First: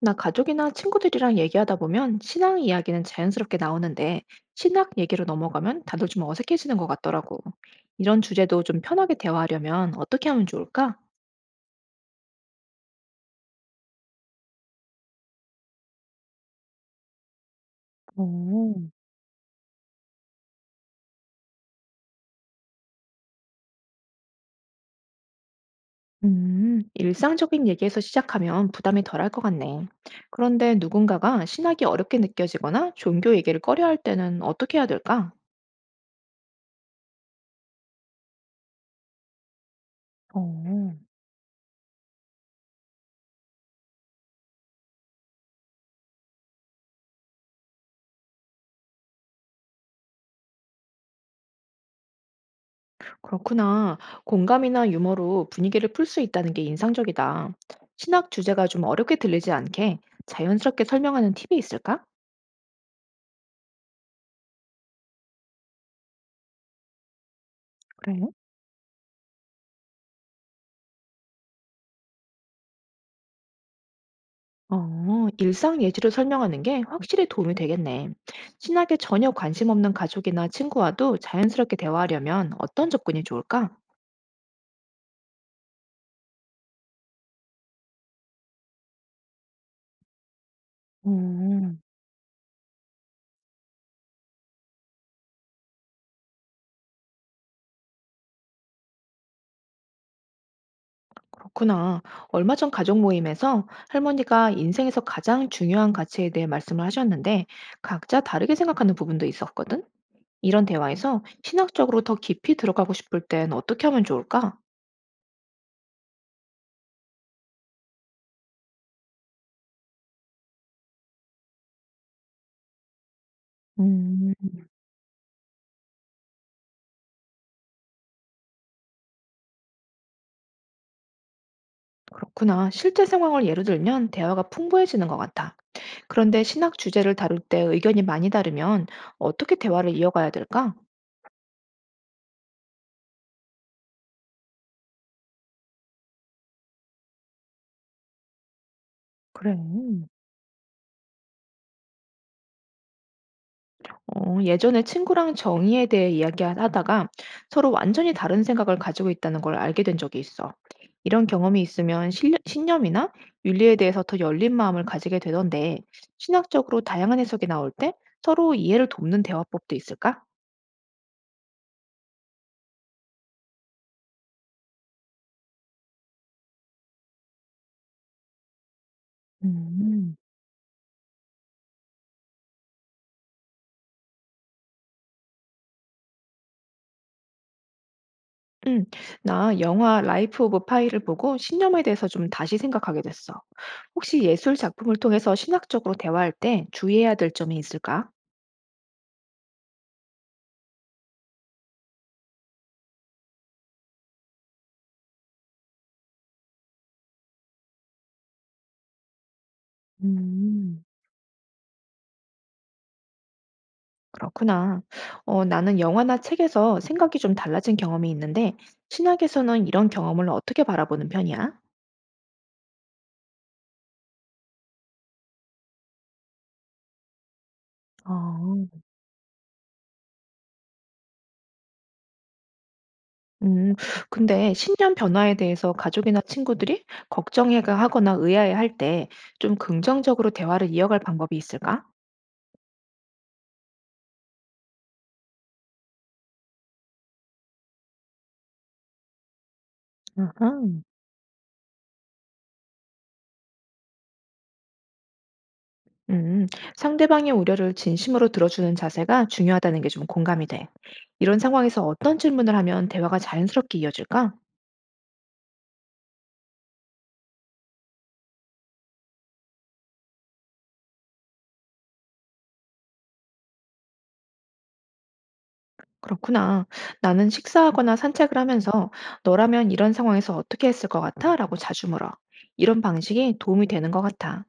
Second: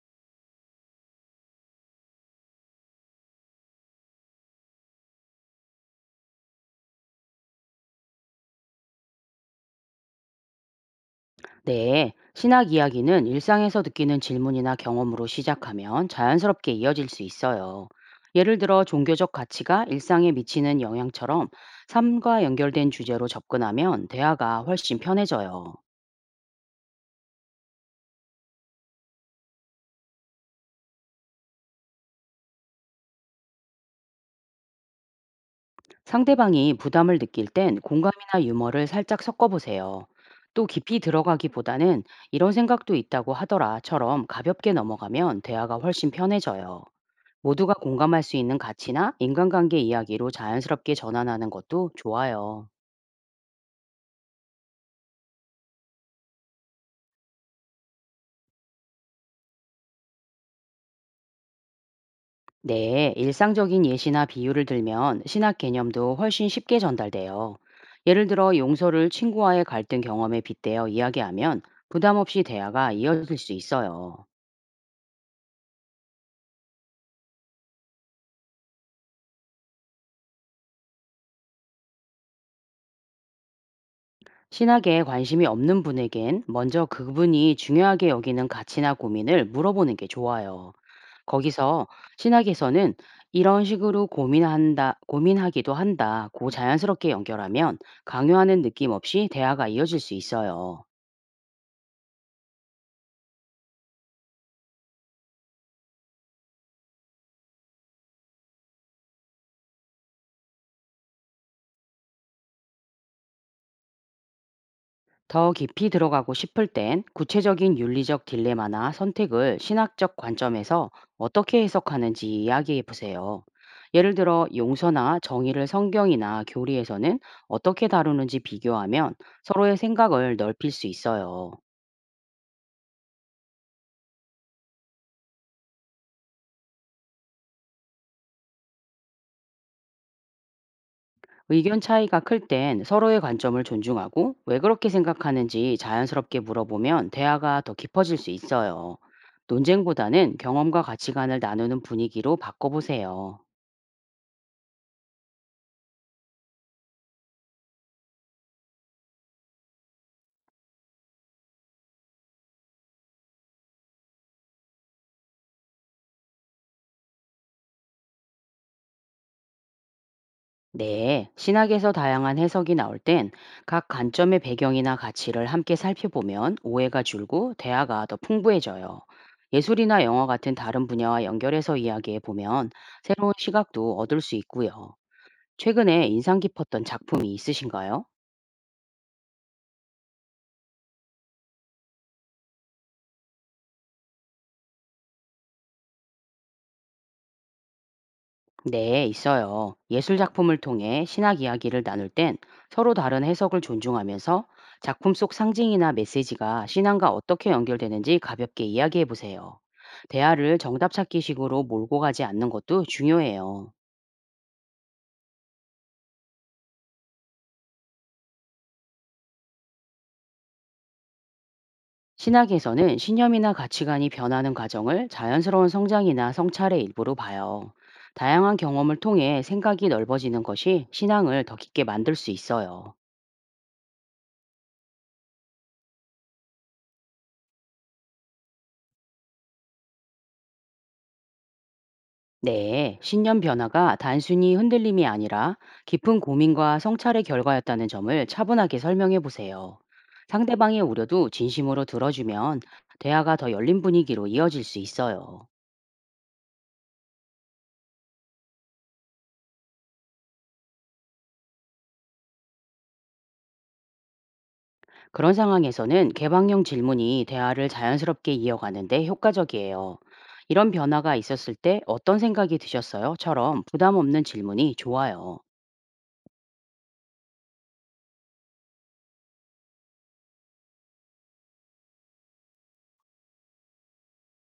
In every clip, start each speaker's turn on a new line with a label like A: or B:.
A: 나 가족이나 친구들이랑 얘기하다 보면 신앙 이야기는 자연스럽게 나오는데 신학 얘기로 넘어가면 다들 좀 어색해지는 것 같더라고. 이런 주제도 좀 편하게 대화하려면 어떻게 하면 좋을까?
B: 네, 신학 이야기는 일상에서 느끼는 질문이나 경험으로 시작하면 자연스럽게 이어질 수 있어요. 예를 들어
A: 오,
B: 종교적 가치가 일상에 미치는 영향처럼 삶과 연결된 주제로 접근하면 대화가 훨씬 편해져요.
A: 일상적인 얘기에서 시작하면 부담이 덜할 것 같네. 그런데 누군가가 신학이 어렵게 느껴지거나 종교 얘기를 꺼려할 때는 어떻게 해야 될까?
B: 상대방이 부담을 느낄 땐 공감이나 유머를 살짝 섞어보세요. 또
A: 어.
B: 깊이 들어가기보다는 이런 생각도 있다고 하더라처럼 가볍게 넘어가면 대화가 훨씬 편해져요. 모두가 공감할 수 있는 가치나 인간관계 이야기로 자연스럽게 전환하는 것도 좋아요.
A: 그렇구나. 공감이나 유머로 분위기를 풀 수 있다는 게 인상적이다. 신학 주제가 좀 어렵게 들리지 않게 자연스럽게 설명하는 팁이 있을까?
B: 네, 일상적인 예시나 비유를 들면 신학 개념도 훨씬 쉽게 전달돼요.
A: 그래?
B: 예를 들어 용서를 친구와의 갈등 경험에 빗대어 이야기하면 부담 없이 대화가 이어질 수 있어요.
A: 어, 일상 예시로 설명하는 게 확실히 도움이 되겠네. 신학에 전혀 관심 없는 가족이나 친구와도 자연스럽게 대화하려면 어떤 접근이 좋을까?
B: 신학에 관심이 없는 분에겐 먼저 그분이 중요하게 여기는 가치나 고민을 물어보는 게 좋아요.
A: 음,
B: 거기서 신학에서는 이런 식으로 고민한다, 고민하기도 한다고 자연스럽게 연결하면 강요하는 느낌 없이 대화가 이어질 수 있어요.
A: 그렇구나. 얼마 전 가족 모임에서 할머니가 인생에서 가장 중요한 가치에 대해 말씀을 하셨는데 각자 다르게 생각하는 부분도 있었거든? 이런 대화에서 신학적으로 더 깊이 들어가고 싶을 땐 어떻게 하면 좋을까?
B: 더 깊이 들어가고 싶을 땐 구체적인 윤리적 딜레마나 선택을 신학적 관점에서 어떻게 해석하는지 이야기해 보세요. 예를
A: 음,
B: 들어 용서나 정의를 성경이나 교리에서는 어떻게 다루는지 비교하면 서로의 생각을 넓힐 수 있어요.
A: 그렇구나. 실제 상황을 예로 들면 대화가 풍부해지는 것 같아. 그런데 신학 주제를 다룰 때 의견이 많이 다르면 어떻게 대화를 이어가야 될까?
B: 의견 차이가 클 땐 서로의 관점을 존중하고 왜 그렇게 생각하는지 자연스럽게 물어보면 대화가 더 깊어질 수 있어요.
A: 그래.
B: 논쟁보다는 경험과 가치관을 나누는 분위기로 바꿔보세요.
A: 어, 예전에 친구랑 정의에 대해 이야기하다가 서로 완전히 다른 생각을 가지고 있다는 걸 알게 된 적이 있어. 이런 경험이 있으면 신념이나 윤리에 대해서 더 열린 마음을 가지게 되던데, 신학적으로 다양한 해석이 나올 때 서로 이해를 돕는 대화법도 있을까?
B: 네, 신학에서 다양한 해석이 나올 땐 각 관점의 배경이나 가치를 함께 살펴보면 오해가 줄고 대화가 더 풍부해져요. 예술이나
A: 음,
B: 영화 같은 다른 분야와 연결해서 이야기해 보면 새로운 시각도 얻을 수 있고요. 최근에 인상 깊었던 작품이 있으신가요?
A: 응, 나 영화 라이프 오브 파이를 보고 신념에 대해서 좀 다시 생각하게 됐어. 혹시 예술 작품을 통해서 신학적으로 대화할 때 주의해야 될 점이 있을까?
B: 네, 있어요. 예술 작품을 통해 신학 이야기를 나눌 땐 서로 다른 해석을 존중하면서 작품 속 상징이나 메시지가 신앙과 어떻게 연결되는지 가볍게 이야기해 보세요. 대화를
A: 음.
B: 정답 찾기 식으로 몰고 가지 않는 것도 중요해요.
A: 그렇구나. 어, 나는 영화나 책에서 생각이 좀 달라진 경험이 있는데, 신학에서는 이런 경험을 어떻게 바라보는 편이야?
B: 신학에서는 신념이나 가치관이 변하는 과정을 자연스러운 성장이나 성찰의 일부로 봐요. 다양한
A: 어,
B: 경험을 통해 생각이 넓어지는 것이 신앙을 더 깊게 만들 수 있어요.
A: 음, 근데 신념 변화에 대해서 가족이나 친구들이 걱정해 하거나 의아해 할 때 좀 긍정적으로 대화를 이어갈 방법이 있을까?
B: 네, 신념 변화가 단순히 흔들림이 아니라 깊은 고민과 성찰의 결과였다는 점을 차분하게 설명해 보세요.
A: 아하.
B: 상대방의 우려도 진심으로 들어주면 대화가 더 열린 분위기로 이어질 수 있어요.
A: 음, 상대방의 우려를 진심으로 들어주는 자세가 중요하다는 게 좀 공감이 돼. 이런 상황에서 어떤 질문을 하면 대화가 자연스럽게 이어질까?
B: 그런 상황에서는 개방형 질문이 대화를 자연스럽게 이어가는데 효과적이에요. 이런 변화가 있었을 때 어떤 생각이 드셨어요?처럼 부담 없는 질문이 좋아요.
A: 그렇구나. 나는 식사하거나 산책을 하면서 너라면 이런 상황에서 어떻게 했을 것 같아? 라고 자주 물어. 이런 방식이 도움이 되는 것 같아.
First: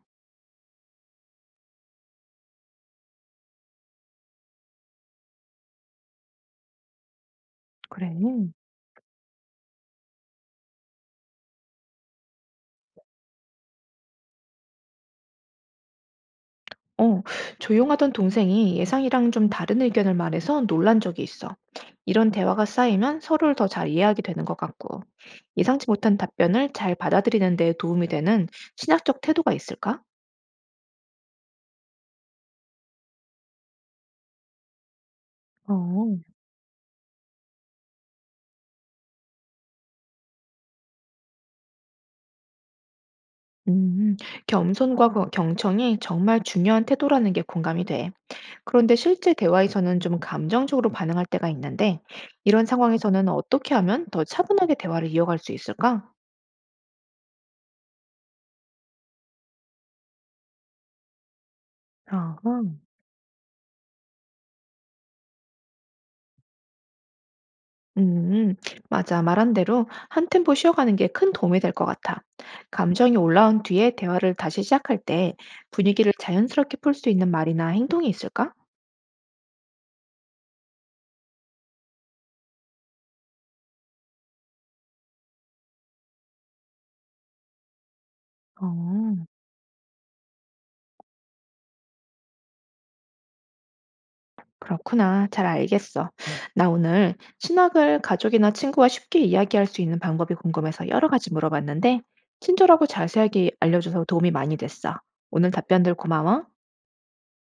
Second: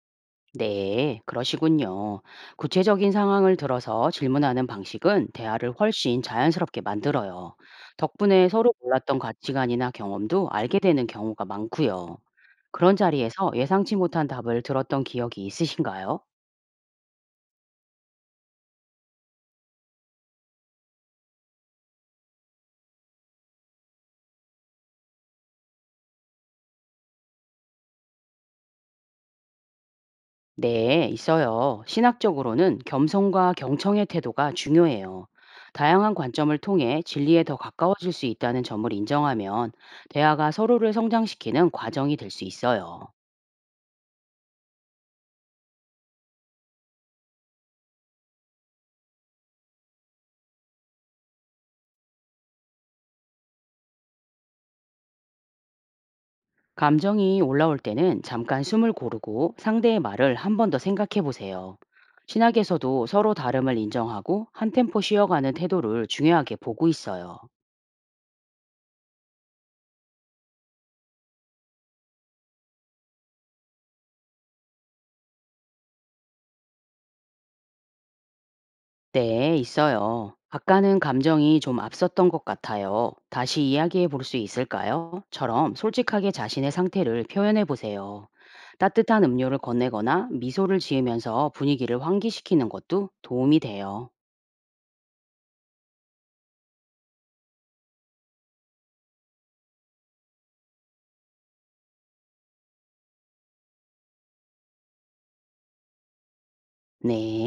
B: 네, 그러시군요. 구체적인 상황을 들어서 질문하는 방식은 대화를 훨씬 자연스럽게 만들어요.
A: 그래.
B: 덕분에 서로 몰랐던 가치관이나 경험도 알게 되는 경우가 많고요. 그런 자리에서 예상치 못한 답을 들었던 기억이 있으신가요?
A: 어, 조용하던 동생이 예상이랑 좀 다른 의견을 말해서 놀란 적이 있어. 이런 대화가 쌓이면 서로를 더 잘 이해하게 되는 것 같고, 예상치 못한 답변을 잘 받아들이는 데 도움이 되는 신학적 태도가 있을까?
B: 네, 있어요. 신학적으로는 겸손과 경청의 태도가 중요해요. 다양한
A: 어.
B: 관점을 통해 진리에 더 가까워질 수 있다는 점을 인정하면 대화가 서로를 성장시키는 과정이 될 수 있어요.
A: 음, 겸손과 경청이 정말 중요한 태도라는 게 공감이 돼. 그런데 실제 대화에서는 좀 감정적으로 반응할 때가 있는데, 이런 상황에서는 어떻게 하면 더 차분하게 대화를 이어갈 수 있을까?
B: 감정이 올라올 때는 잠깐 숨을 고르고 상대의 말을 한 번 더 생각해 보세요.
A: 아,
B: 신학에서도 서로 다름을 인정하고 한 템포 쉬어가는 태도를 중요하게 보고 있어요.
A: 음, 맞아. 말한 대로 한 템포 쉬어가는 게 큰 도움이 될 것 같아. 감정이 올라온 뒤에 대화를 다시 시작할 때 분위기를 자연스럽게 풀 수 있는 말이나 행동이 있을까?
B: 네, 있어요. 아까는 감정이 좀 앞섰던 것 같아요. 다시 이야기해 볼 수 있을까요? 처럼 솔직하게 자신의 상태를 표현해 보세요. 따뜻한
A: 어.
B: 음료를 건네거나 미소를 지으면서 분위기를 환기시키는 것도 도움이 돼요.
A: 그렇구나. 잘 알겠어. 나 오늘 신학을 가족이나 친구와 쉽게 이야기할 수 있는 방법이 궁금해서 여러 가지 물어봤는데, 친절하고 자세하게 알려줘서 도움이 많이 됐어. 오늘 답변들 고마워.
B: 네.